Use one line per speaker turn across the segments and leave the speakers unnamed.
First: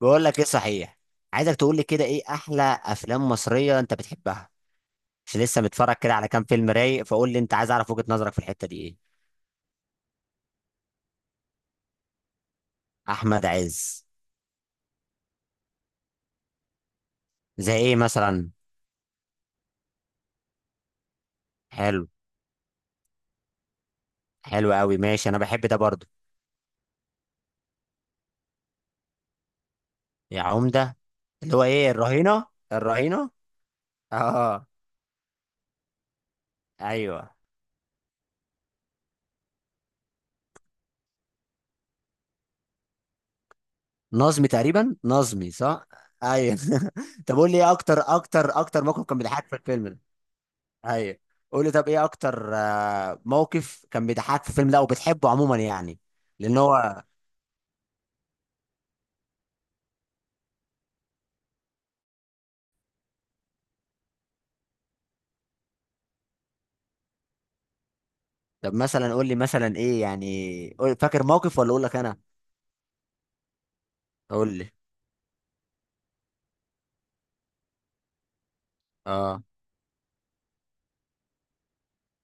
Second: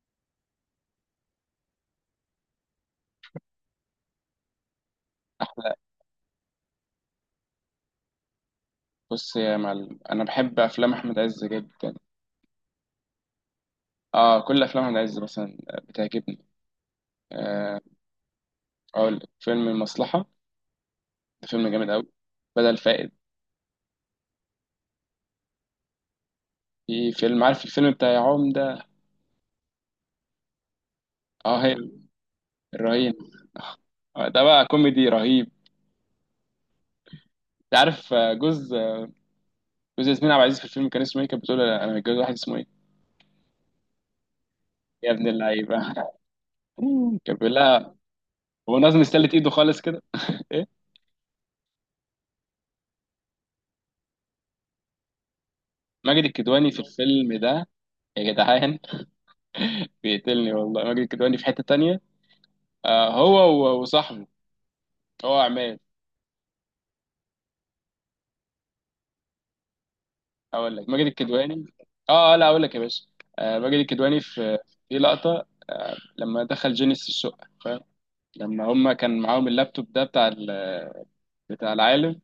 بقول لك ايه صحيح. عايزك تقول لي كده ايه احلى افلام مصريه انت بتحبها؟ مش لسه
احلى.
متفرج كده على كام فيلم رايق، فقول لي انت، عايز اعرف وجهه نظرك في الحته دي ايه.
بص يا معلم، انا بحب افلام احمد عز جدا.
احمد عز.
اه، كل افلام احمد عز مثلا بتعجبني.
زي
آه.
ايه مثلا؟
اقول لك فيلم المصلحه، ده فيلم جامد قوي.
حلو.
بدل فائد.
حلو قوي، ماشي، انا بحب ده برضو.
في فيلم، عارف الفيلم بتاع يا عمده.
يا عمده، اللي هو
اه هي
ايه، الرهينه.
الرهين.
الرهينه.
آه، ده بقى
اه.
كوميدي رهيب.
ايوه،
انت عارف جوز ياسمين عبد العزيز في الفيلم كان اسمه ايه، كانت بتقول له انا متجوز واحد اسمه ايه.
نظمي تقريبا،
يا ابن
نظمي
اللعيبه.
صح. ايوه
كان
طب قول
بيقول
لي ايه
لها.
اكتر اكتر
هو
اكتر
نازل
موقف كان
مستلت
بيضحكك
ايده
في
خالص
الفيلم ده؟
كده. ايه.
ايوه. قول لي طب ايه اكتر موقف كان بيضحكك في الفيلم ده، وبتحبه عموما يعني.
ماجد
لان
الكدواني في
هو.
الفيلم ده، يا جدعان. بيقتلني والله، ماجد الكدواني في حته تانية. آه هو، وصاحبه، هو عماد.
طب مثلا قول لي مثلا ايه
اقول
يعني،
لك ماجد
فاكر موقف
الكدواني.
ولا اقول لك انا؟
اه، لا اقول لك يا باشا. آه، ماجد الكدواني في
قول لي.
في لقطه لما دخل جينيس الشقه فاهم. لما هم كان
اه.
معاهم اللابتوب ده بتاع بتاع العالم،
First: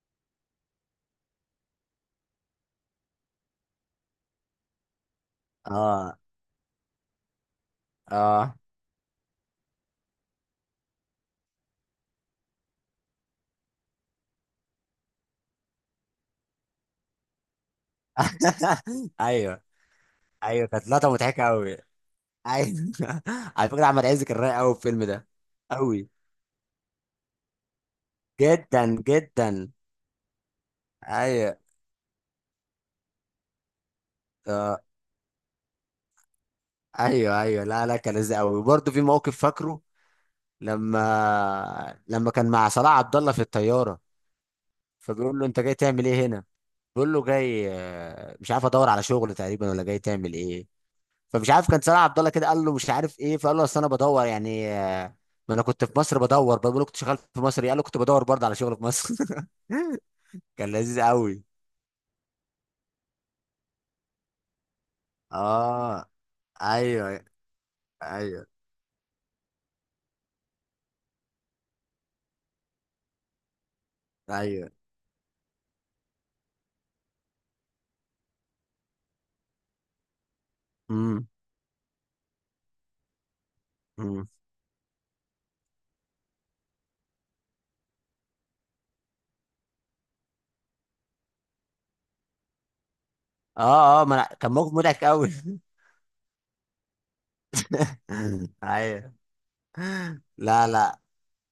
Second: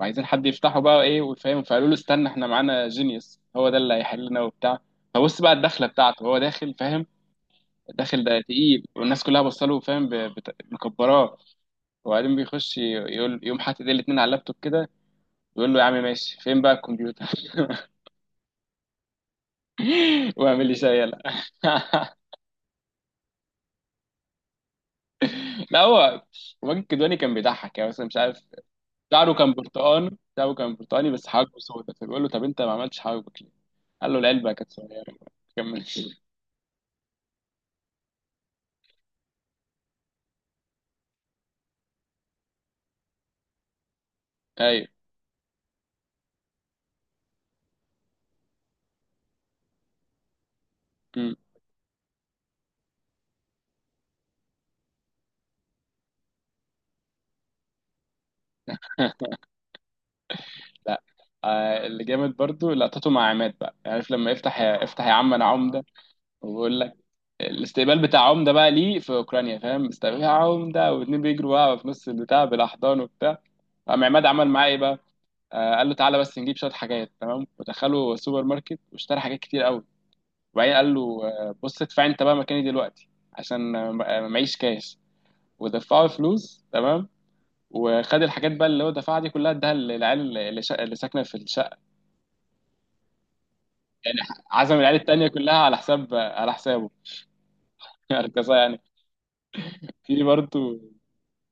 وعايزين حد يفتحه بقى ايه وفاهم، فقالوا له استنى احنا معانا جينيوس، هو ده اللي هيحلنا وبتاع. فبص بقى الدخله
اه.
بتاعته، هو داخل فاهم، داخل ده
اه
تقيل، والناس كلها بصله فاهم مكبراه. وبعدين بيخش، يقول، يقوم حاطط ايديه الاتنين على اللابتوب كده، بيقول له يا عم ماشي فين بقى الكمبيوتر.
ايوه
واعمل
ايوه،
لي
كانت
شاي.
لقطه
يلا.
مضحكه قوي. ايوه على فكره احمد عز كان رايق قوي في الفيلم ده.
لا
قوي
هو ماجد الكدواني كان بيضحك يعني مثلا مش عارف،
جدا،
شعره كان
جدا.
برتقان، شعره كان برتقاني بس حواجبه
ايوه.
سودا، فبيقول له طب انت ما عملتش حواجبك ليه؟ قال له العلبه كانت
آه.
صغيره. كمل.
ايوه ايوه، لا لا، كان لذيذ قوي، وبرضه في موقف فاكره. لما كان مع صلاح عبد الله في الطياره،
ايوه.
فبيقول له انت جاي تعمل ايه هنا؟ بيقول له جاي مش عارف ادور على شغل تقريبا، ولا جاي تعمل ايه.
مم.
فمش عارف كان صلاح عبد الله كده قال له مش عارف ايه، فقال له اصل انا بدور يعني ما انا كنت في مصر بدور. بقول له كنت شغال في مصر إيه؟ قال له كنت بدور برضه على شغل في مصر كان لذيذ
لا.
قوي.
آه، اللي جامد برضو لقطته مع عماد بقى، يعني عارف لما يفتح يا افتح يا عم انا عمده،
اه.
وبقول لك
ايوه.
الاستقبال بتاع
ايوه.
عمده بقى ليه في اوكرانيا فاهم، استقبال يا عمده، واتنين بيجروا بقى في نص البتاع بالاحضان وبتاع. قام عماد عمل معاه
ايوه.
ايه بقى؟ قال له تعالى بس نجيب شويه حاجات تمام، ودخله سوبر ماركت واشترى حاجات كتير قوي. وبعدين قال له
امم.
بص ادفع انت بقى مكاني دلوقتي عشان
امم.
معيش كاش. ودفعه فلوس تمام، وخد الحاجات بقى اللي هو دفعها دي كلها، اداها للعيال اللي، اللي ساكنه في الشقه.
اه اه
يعني
ما أنا- كان موقف
عزم العيال
مضحك
التانيه
قوي.
كلها على حساب، على حسابه. اركزها يعني.
ايوه.
في
لا
برضه.
لا.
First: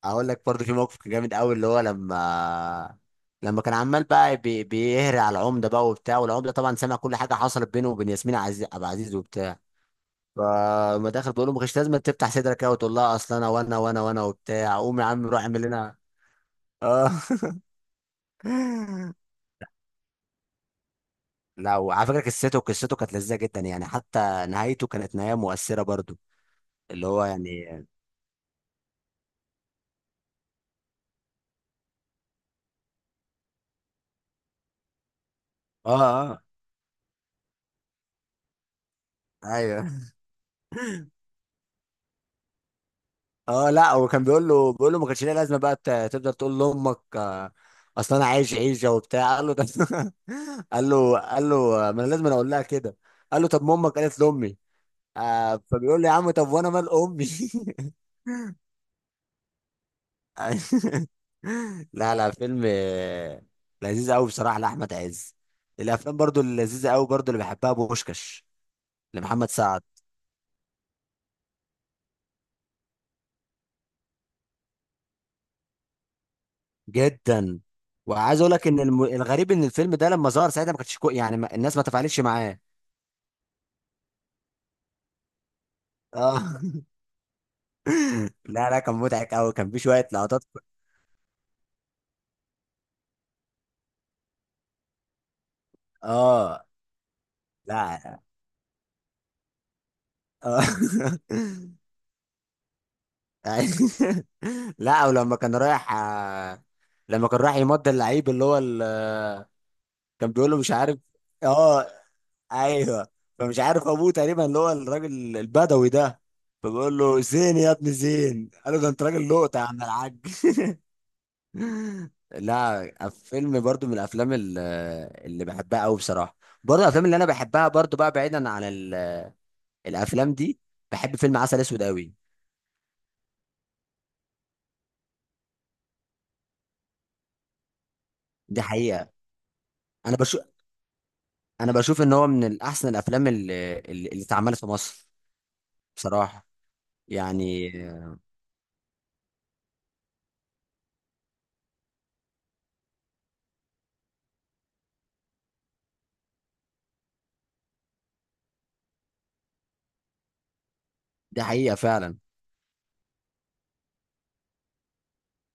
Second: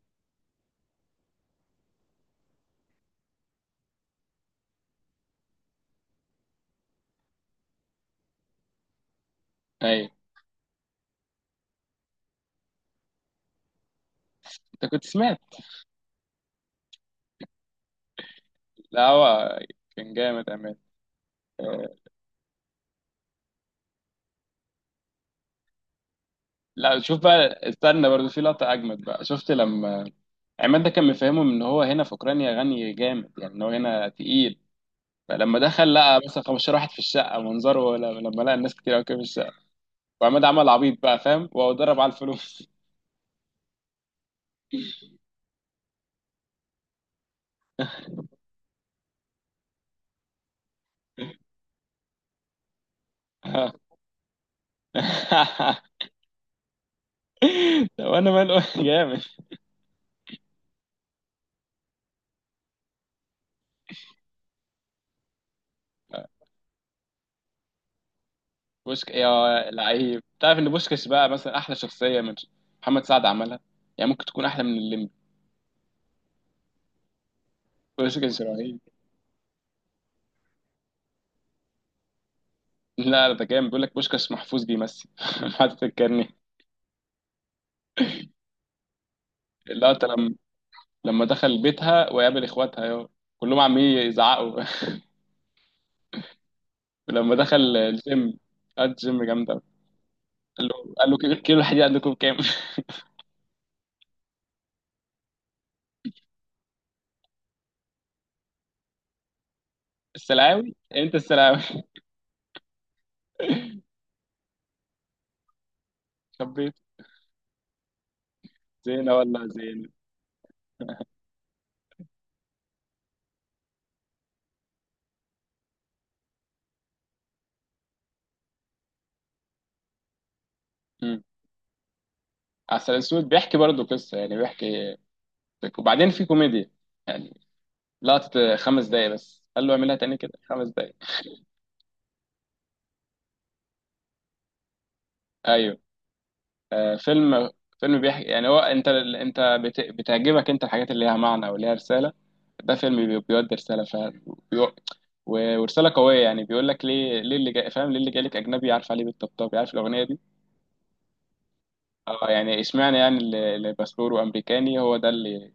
اقول لك برضو في موقف كان جامد قوي، اللي هو لما كان عمال بقى بيهري على العمده بقى وبتاع، والعمده طبعا سمع كل حاجه حصلت بينه وبين ياسمين عزيز ابو عزيز وبتاع.
اي.
فما داخل بيقول له ما كانش لازم تفتح صدرك قوي وتقول لها اصل انا وانا وانا وانا وبتاع،
انت
قوم
كنت
يا عم
سمعت؟
روح اعمل لنا. اه
لا هو كان جامد امان.
لا،
آه،
وعلى فكره قصته كانت لذيذه جدا يعني، حتى نهايته كانت نهايه مؤثره برضو.
لا
اللي
شوف
هو
بقى،
يعني.
استنى برضه، في لقطه اجمد بقى شفت لما عماد ده كان مفهمهم ان هو هنا في اوكرانيا غني جامد، يعني ان هو هنا تقيل. فلما
اه.
دخل لقى
اه.
مثلا 15 واحد في الشقه منظره، لما لقى الناس كتير قوي كده في الشقه،
ايوه.
وعماد عمل عبيط بقى فاهم وضرب على الفلوس.
اه. لا هو كان بيقول له ما كانش ليها لازمه بقى تفضل تقول لامك اصل انا عايش عيشه وبتاع قال له ده قال له ما انا لازم أنا اقول لها كده. قال له طب ما امك قالت لامي. آه، فبيقول له يا عم طب وانا مال امي
طب انا ماله. جامد.
لا لا، فيلم لذيذ قوي بصراحه لاحمد عز. الافلام برضو اللذيذه قوي برضو اللي بحبها بوشكاش،
بوشك يا
لمحمد سعد.
لعيب، تعرف ان بوشكش بقى مثلا احلى شخصيه من محمد سعد عملها، يعني ممكن تكون احلى من الليمبي.
جدا. وعايز
بوشكش
اقول لك
رهيب.
ان الغريب ان الفيلم ده لما ظهر ساعتها ما كانتش الناس ما تفاعلتش معاه.
لا لا، ده جامد، بيقول لك بوشكش محفوظ بيمثل. حاطط الكارنيه.
اه لا لا، كان مضحك قوي، كان في
لا
شويه لقطات.
لما دخل بيتها وقابل اخواتها يا كلهم عمالين يزعقوا.
اه.
ولما دخل
لا.
الجيم، قعد الجيم جامد أوي. قال
اه
له، كيلو كيلو الحديد عندكم كام؟
لا، ولما كان رايح لما كان رايح يمضي اللعيب اللي هو كان بيقول له مش
السلاوي،
عارف.
انت السلاوي.
اه. ايوه. فمش عارف ابوه تقريبا اللي هو الراجل البدوي ده،
خبيت.
فبيقول له زين يا ابن زين، قال له ده انت
زينه
راجل
ولا
لقطه يا عم
زينه.
الحاج. لا، فيلم برضو من اللي بحبها قوي بصراحه. برضو الافلام اللي انا بحبها برضو بقى بعيدا عن الافلام دي، بحب
امم.
فيلم عسل اسود قوي.
عسل اسود بيحكي برضه قصه يعني بيحكي. وبعدين في كوميديا يعني، لقطه
دي
خمس
حقيقه.
دقايق بس قال له اعملها
انا
تاني كده
بشوف
5 دقايق.
انا بشوف ان هو من احسن الافلام اللي اتعملت في مصر
ايوه.
بصراحه
آه، فيلم.
يعني.
فيلم بيحكي يعني، هو انت انت بتعجبك انت الحاجات اللي ليها معنى وليها رسالة. ده فيلم بيودي رسالة فعلا، ورسالة قوية يعني، بيقول لك ليه ليه اللي جاي فاهم، ليه اللي جاي لك أجنبي، عارف عليه بالطبطاب، عارف الأغنية دي.
دي حقيقه فعلا.
اه يعني اشمعنى يعني اللي باسبوره أمريكاني هو ده اللي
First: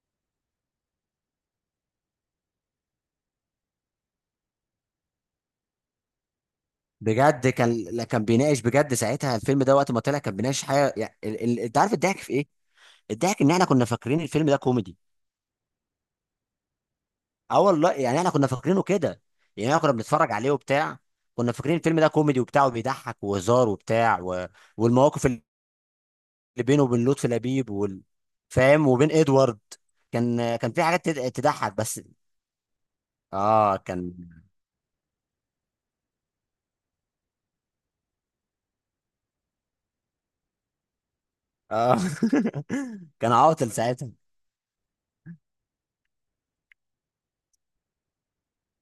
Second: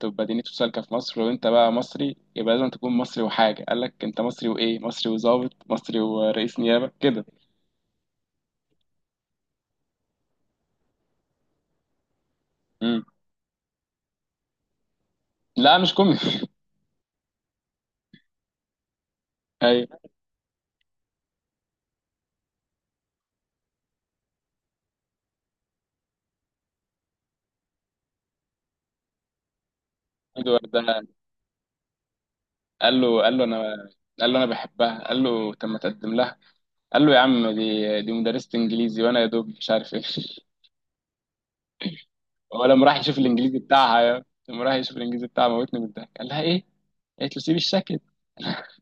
تبقى دينيته سالكة في مصر، وأنت بقى مصري يبقى لازم تكون مصري. وحاجة قال لك أنت مصري وإيه مصري، وظابط مصري ورئيس نيابة كده.
بجد كان، لا كان بيناقش بجد ساعتها، الفيلم ده وقت ما طلع كان بيناقش حاجه يعني انت عارف الضحك في ايه؟
مم.
الضحك ان احنا كنا فاكرين الفيلم ده كوميدي.
لا مش كوميدي.
اه والله يعني احنا كنا فاكرينه كده يعني، احنا كنا بنتفرج عليه وبتاع، كنا فاكرين الفيلم ده كوميدي وبتاع وبيضحك وهزار وبتاع و... والمواقف اللي بينه وبين لطفي لبيب فاهم، وبين ادوارد، كان
أيوه
كان
ده.
في حاجات تضحك بس.
قال له قال له انا
اه كان.
قال له انا بحبها. قال له طب ما تقدم لها. قال له يا عم دي دي مدرسة انجليزي وانا يا دوب مش عارف ايه.
اه
هو
كان عاطل ساعتها.
لما راح يشوف الانجليزي بتاعها موتني من الضحك، قال لها ايه. قالت له سيبي الشكل.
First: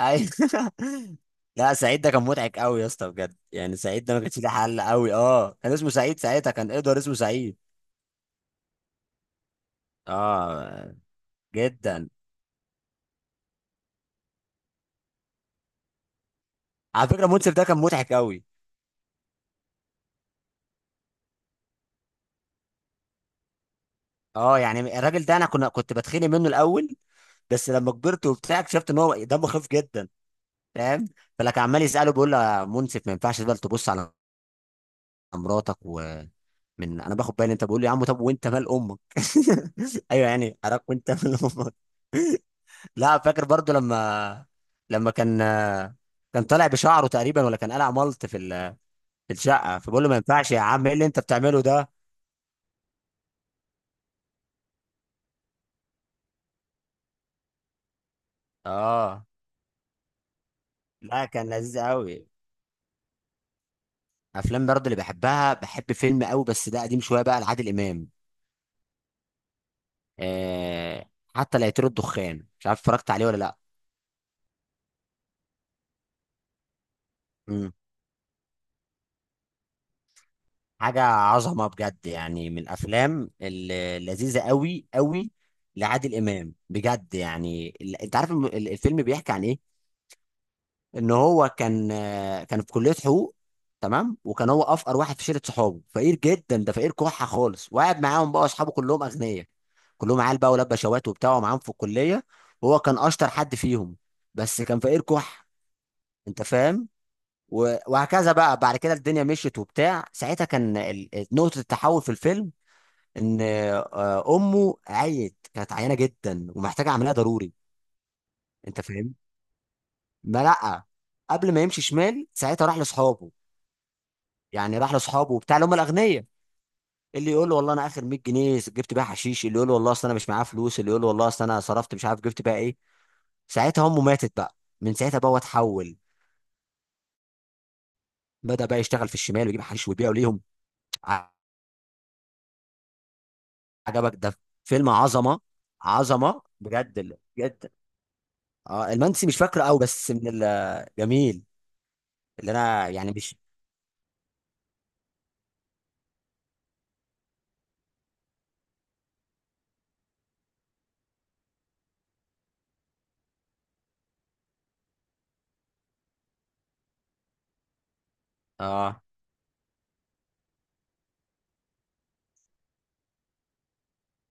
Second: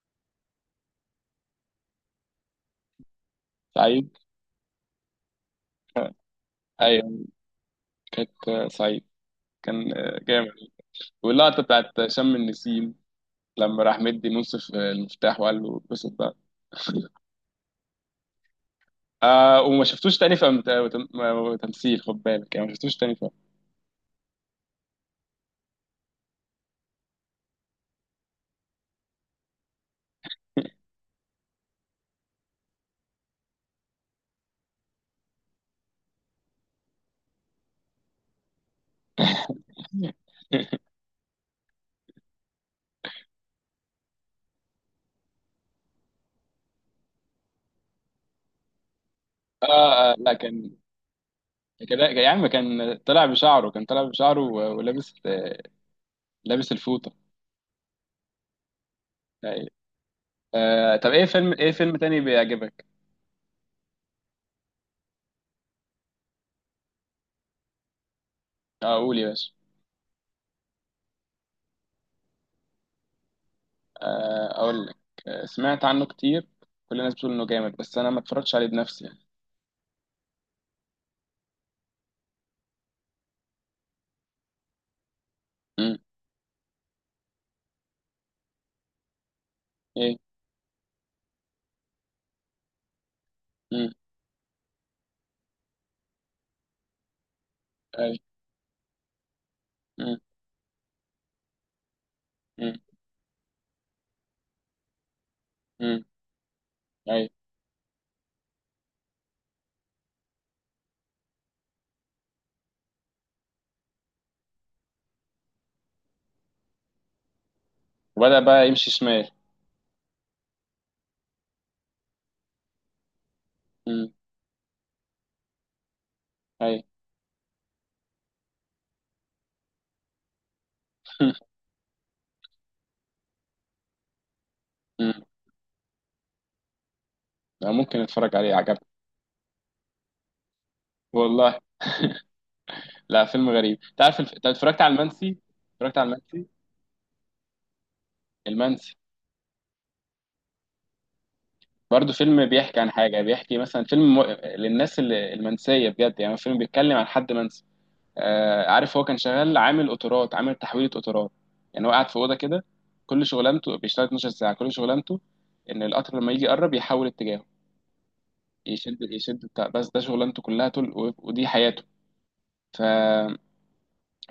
اي لا سعيد ده كان مضحك قوي يا اسطى بجد يعني، سعيد ده
سعيد.
ما كانش ليه حل قوي. اه كان اسمه سعيد ساعتها، كان ادوارد اسمه
ايوه.
سعيد.
كانت سعيد. كان جامد.
اه.
واللقطة بتاعت
جدا.
شم النسيم لما راح مدي منصف المفتاح وقال له اتبسط بقى.
على فكره منصف ده كان مضحك قوي.
آه، وما شفتوش تاني في تمثيل، خد بالك يعني، ما شفتوش تاني في
اه يعني الراجل ده انا كنت بتخانق منه الاول، بس لما كبرت وبتاع اكتشفت ان هو دمه خفيف جدا، فاهم، فلك عمال يساله بيقول له يا منصف ما ينفعش بقى تبص على مراتك ومن، انا باخد بالي انت بقول لي يا عم طب وانت مال امك
أم-
ايوه يعني حضرتك وانت مال امك. لا فاكر برضو لما، لما كان طالع بشعره تقريبا، ولا كان قلع ملط في في الشقه، فبقول له ما
لا
ينفعش يا
كان
عم ايه اللي انت بتعمله ده.
كده يا عم، كان طلع بشعره ولابس لابس الفوطة.
اه
أيوة. آه، طب ايه
لا كان
فيلم، ايه
لذيذ
فيلم تاني
قوي.
بيعجبك؟
افلام برضه اللي بحبها، بحب فيلم قوي بس ده قديم شويه بقى لعادل امام،
آه، قول يا باشا.
آه، حتى لا يطير الدخان، مش عارف اتفرجت عليه ولا لا.
آه اقول لك. آه، سمعت عنه كتير، كل الناس بتقول انه
مم.
جامد بس انا ما اتفرجتش عليه بنفسي يعني.
حاجه عظمه بجد يعني، من اللذيذه قوي قوي
امم.
لعادل امام بجد يعني، انت عارف الفيلم بيحكي عن ايه؟
ايه.
ان هو كان كان في كليه حقوق،
امم.
تمام، وكان هو افقر واحد في شله صحابه، فقير جدا ده، فقير كحه خالص، وقعد
اي.
معاهم بقى اصحابه كلهم اغنياء،
امم.
كلهم عيال بقى، ولاد بشوات وبتاع، ومعاهم في الكليه. وهو
امم.
كان اشطر حد فيهم بس كان فقير كح،
امم.
انت فاهم،
اي.
و- وهكذا بقى بعد كده الدنيا مشيت وبتاع. ساعتها كان نقطه التحول في الفيلم ان امه عيت، كانت عيانه جدا ومحتاجه عمليه ضروري.
وبدأ بقى
انت
يمشي
فاهم.
شمال.
ما لا، قبل ما يمشي شمال ساعتها راح لاصحابه
امم.
يعني، راح لاصحابه وبتاع اللي هم الاغنياء،
اي.
اللي يقول له والله انا اخر 100 جنيه جبت بيها حشيش، اللي يقول له والله اصل انا مش معايا فلوس، اللي يقول له والله اصل انا صرفت مش عارف جبت بيها ايه. ساعتها امه ماتت بقى، من
امم.
ساعتها بقى هو اتحول،
أنا ممكن اتفرج عليه،
بدا بقى
عجبني.
يشتغل في الشمال ويجيب حشيش ويبيعه ليهم. ع-.
والله. لا فيلم غريب،
عجبك
تعرف،
ده؟
انت اتفرجت
فيلم
على المنسي؟
عظمه،
اتفرجت على
عظمه
المنسي
بجد بجد. اه
المنسي؟
المنسي مش فاكره قوي بس من الجميل،
برضه فيلم
اللي
بيحكي
انا
عن
يعني
حاجة،
مش.
بيحكي مثلا فيلم للناس المنسية بجد، يعني فيلم بيتكلم عن حد منسي. آه عارف، هو كان شغال عامل قطارات، عامل تحويلة قطارات. يعني هو قاعد في أوضة كده، كل شغلانته بيشتغل 12 ساعة، كل شغلانته إن القطر لما يجي يقرب يحول اتجاهه، يشد
اه.
يشد بتاع، بس ده شغلانته كلها طول، ودي حياته. ف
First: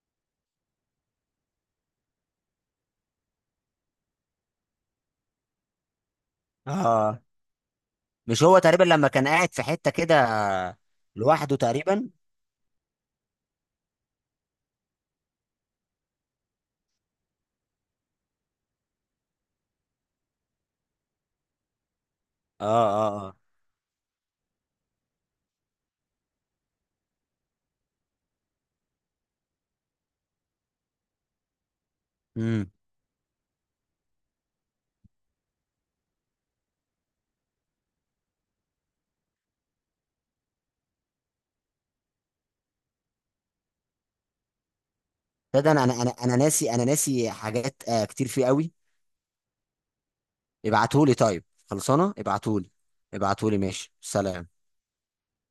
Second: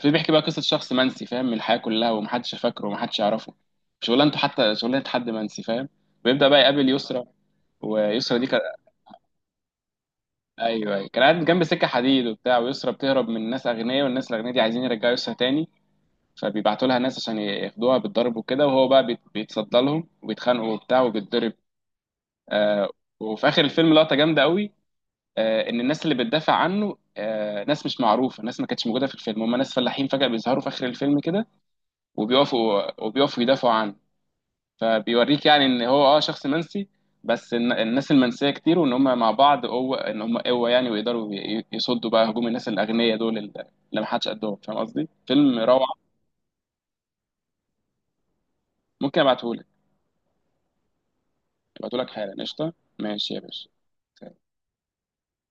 في بيحكي بقى قصة شخص منسي فاهم، من الحياة كلها، ومحدش فاكره ومحدش يعرفه. شغلانته حتى شغلانة حد منسي فاهم. ويبدأ بقى يقابل
اه.
يسرا، ويسرا
مش
دي
هو
كانت.
تقريبا لما كان قاعد في حته كده
ايوه ايوه كان قاعد
لوحده
جنب سكه
تقريبا.
حديد وبتاع، ويسرا بتهرب من ناس اغنياء، والناس الاغنياء دي عايزين يرجعوا يسرا تاني، فبيبعتوا لها ناس عشان ياخدوها بالضرب وكده، وهو بقى بيتصدى لهم وبيتخانقوا وبتاع وبيتضرب.
اه.
آه.
اه.
وفي اخر الفيلم لقطه جامده قوي. آه، ان الناس اللي بتدافع عنه، آه، ناس مش معروفه، ناس ما كانتش موجوده في الفيلم، هم ناس فلاحين فجاه بيظهروا في اخر الفيلم كده،
اه.
وبيقفوا وبيقفوا يدافعوا عنه. فبيوريك يعني ان هو اه شخص منسي، بس الناس المنسيه كتير، وان هم مع بعض قوه، ان هم قوه يعني، ويقدروا يصدوا بقى هجوم الناس الاغنياء دول اللي ما حدش قدهم. فاهم قصدي؟ فيلم
ده ده انا انا
روعه.
انا أنا ناسي، انا ناسي حاجات آه كتير فيه قوي.
ممكن ابعتهولك.
ابعتهولي طيب،
ابعتهولك
خلصانه
حالا
ابعتهولي.
قشطه. ماشي يا
ابعتهولي،
باشا.
ماشي، سلام.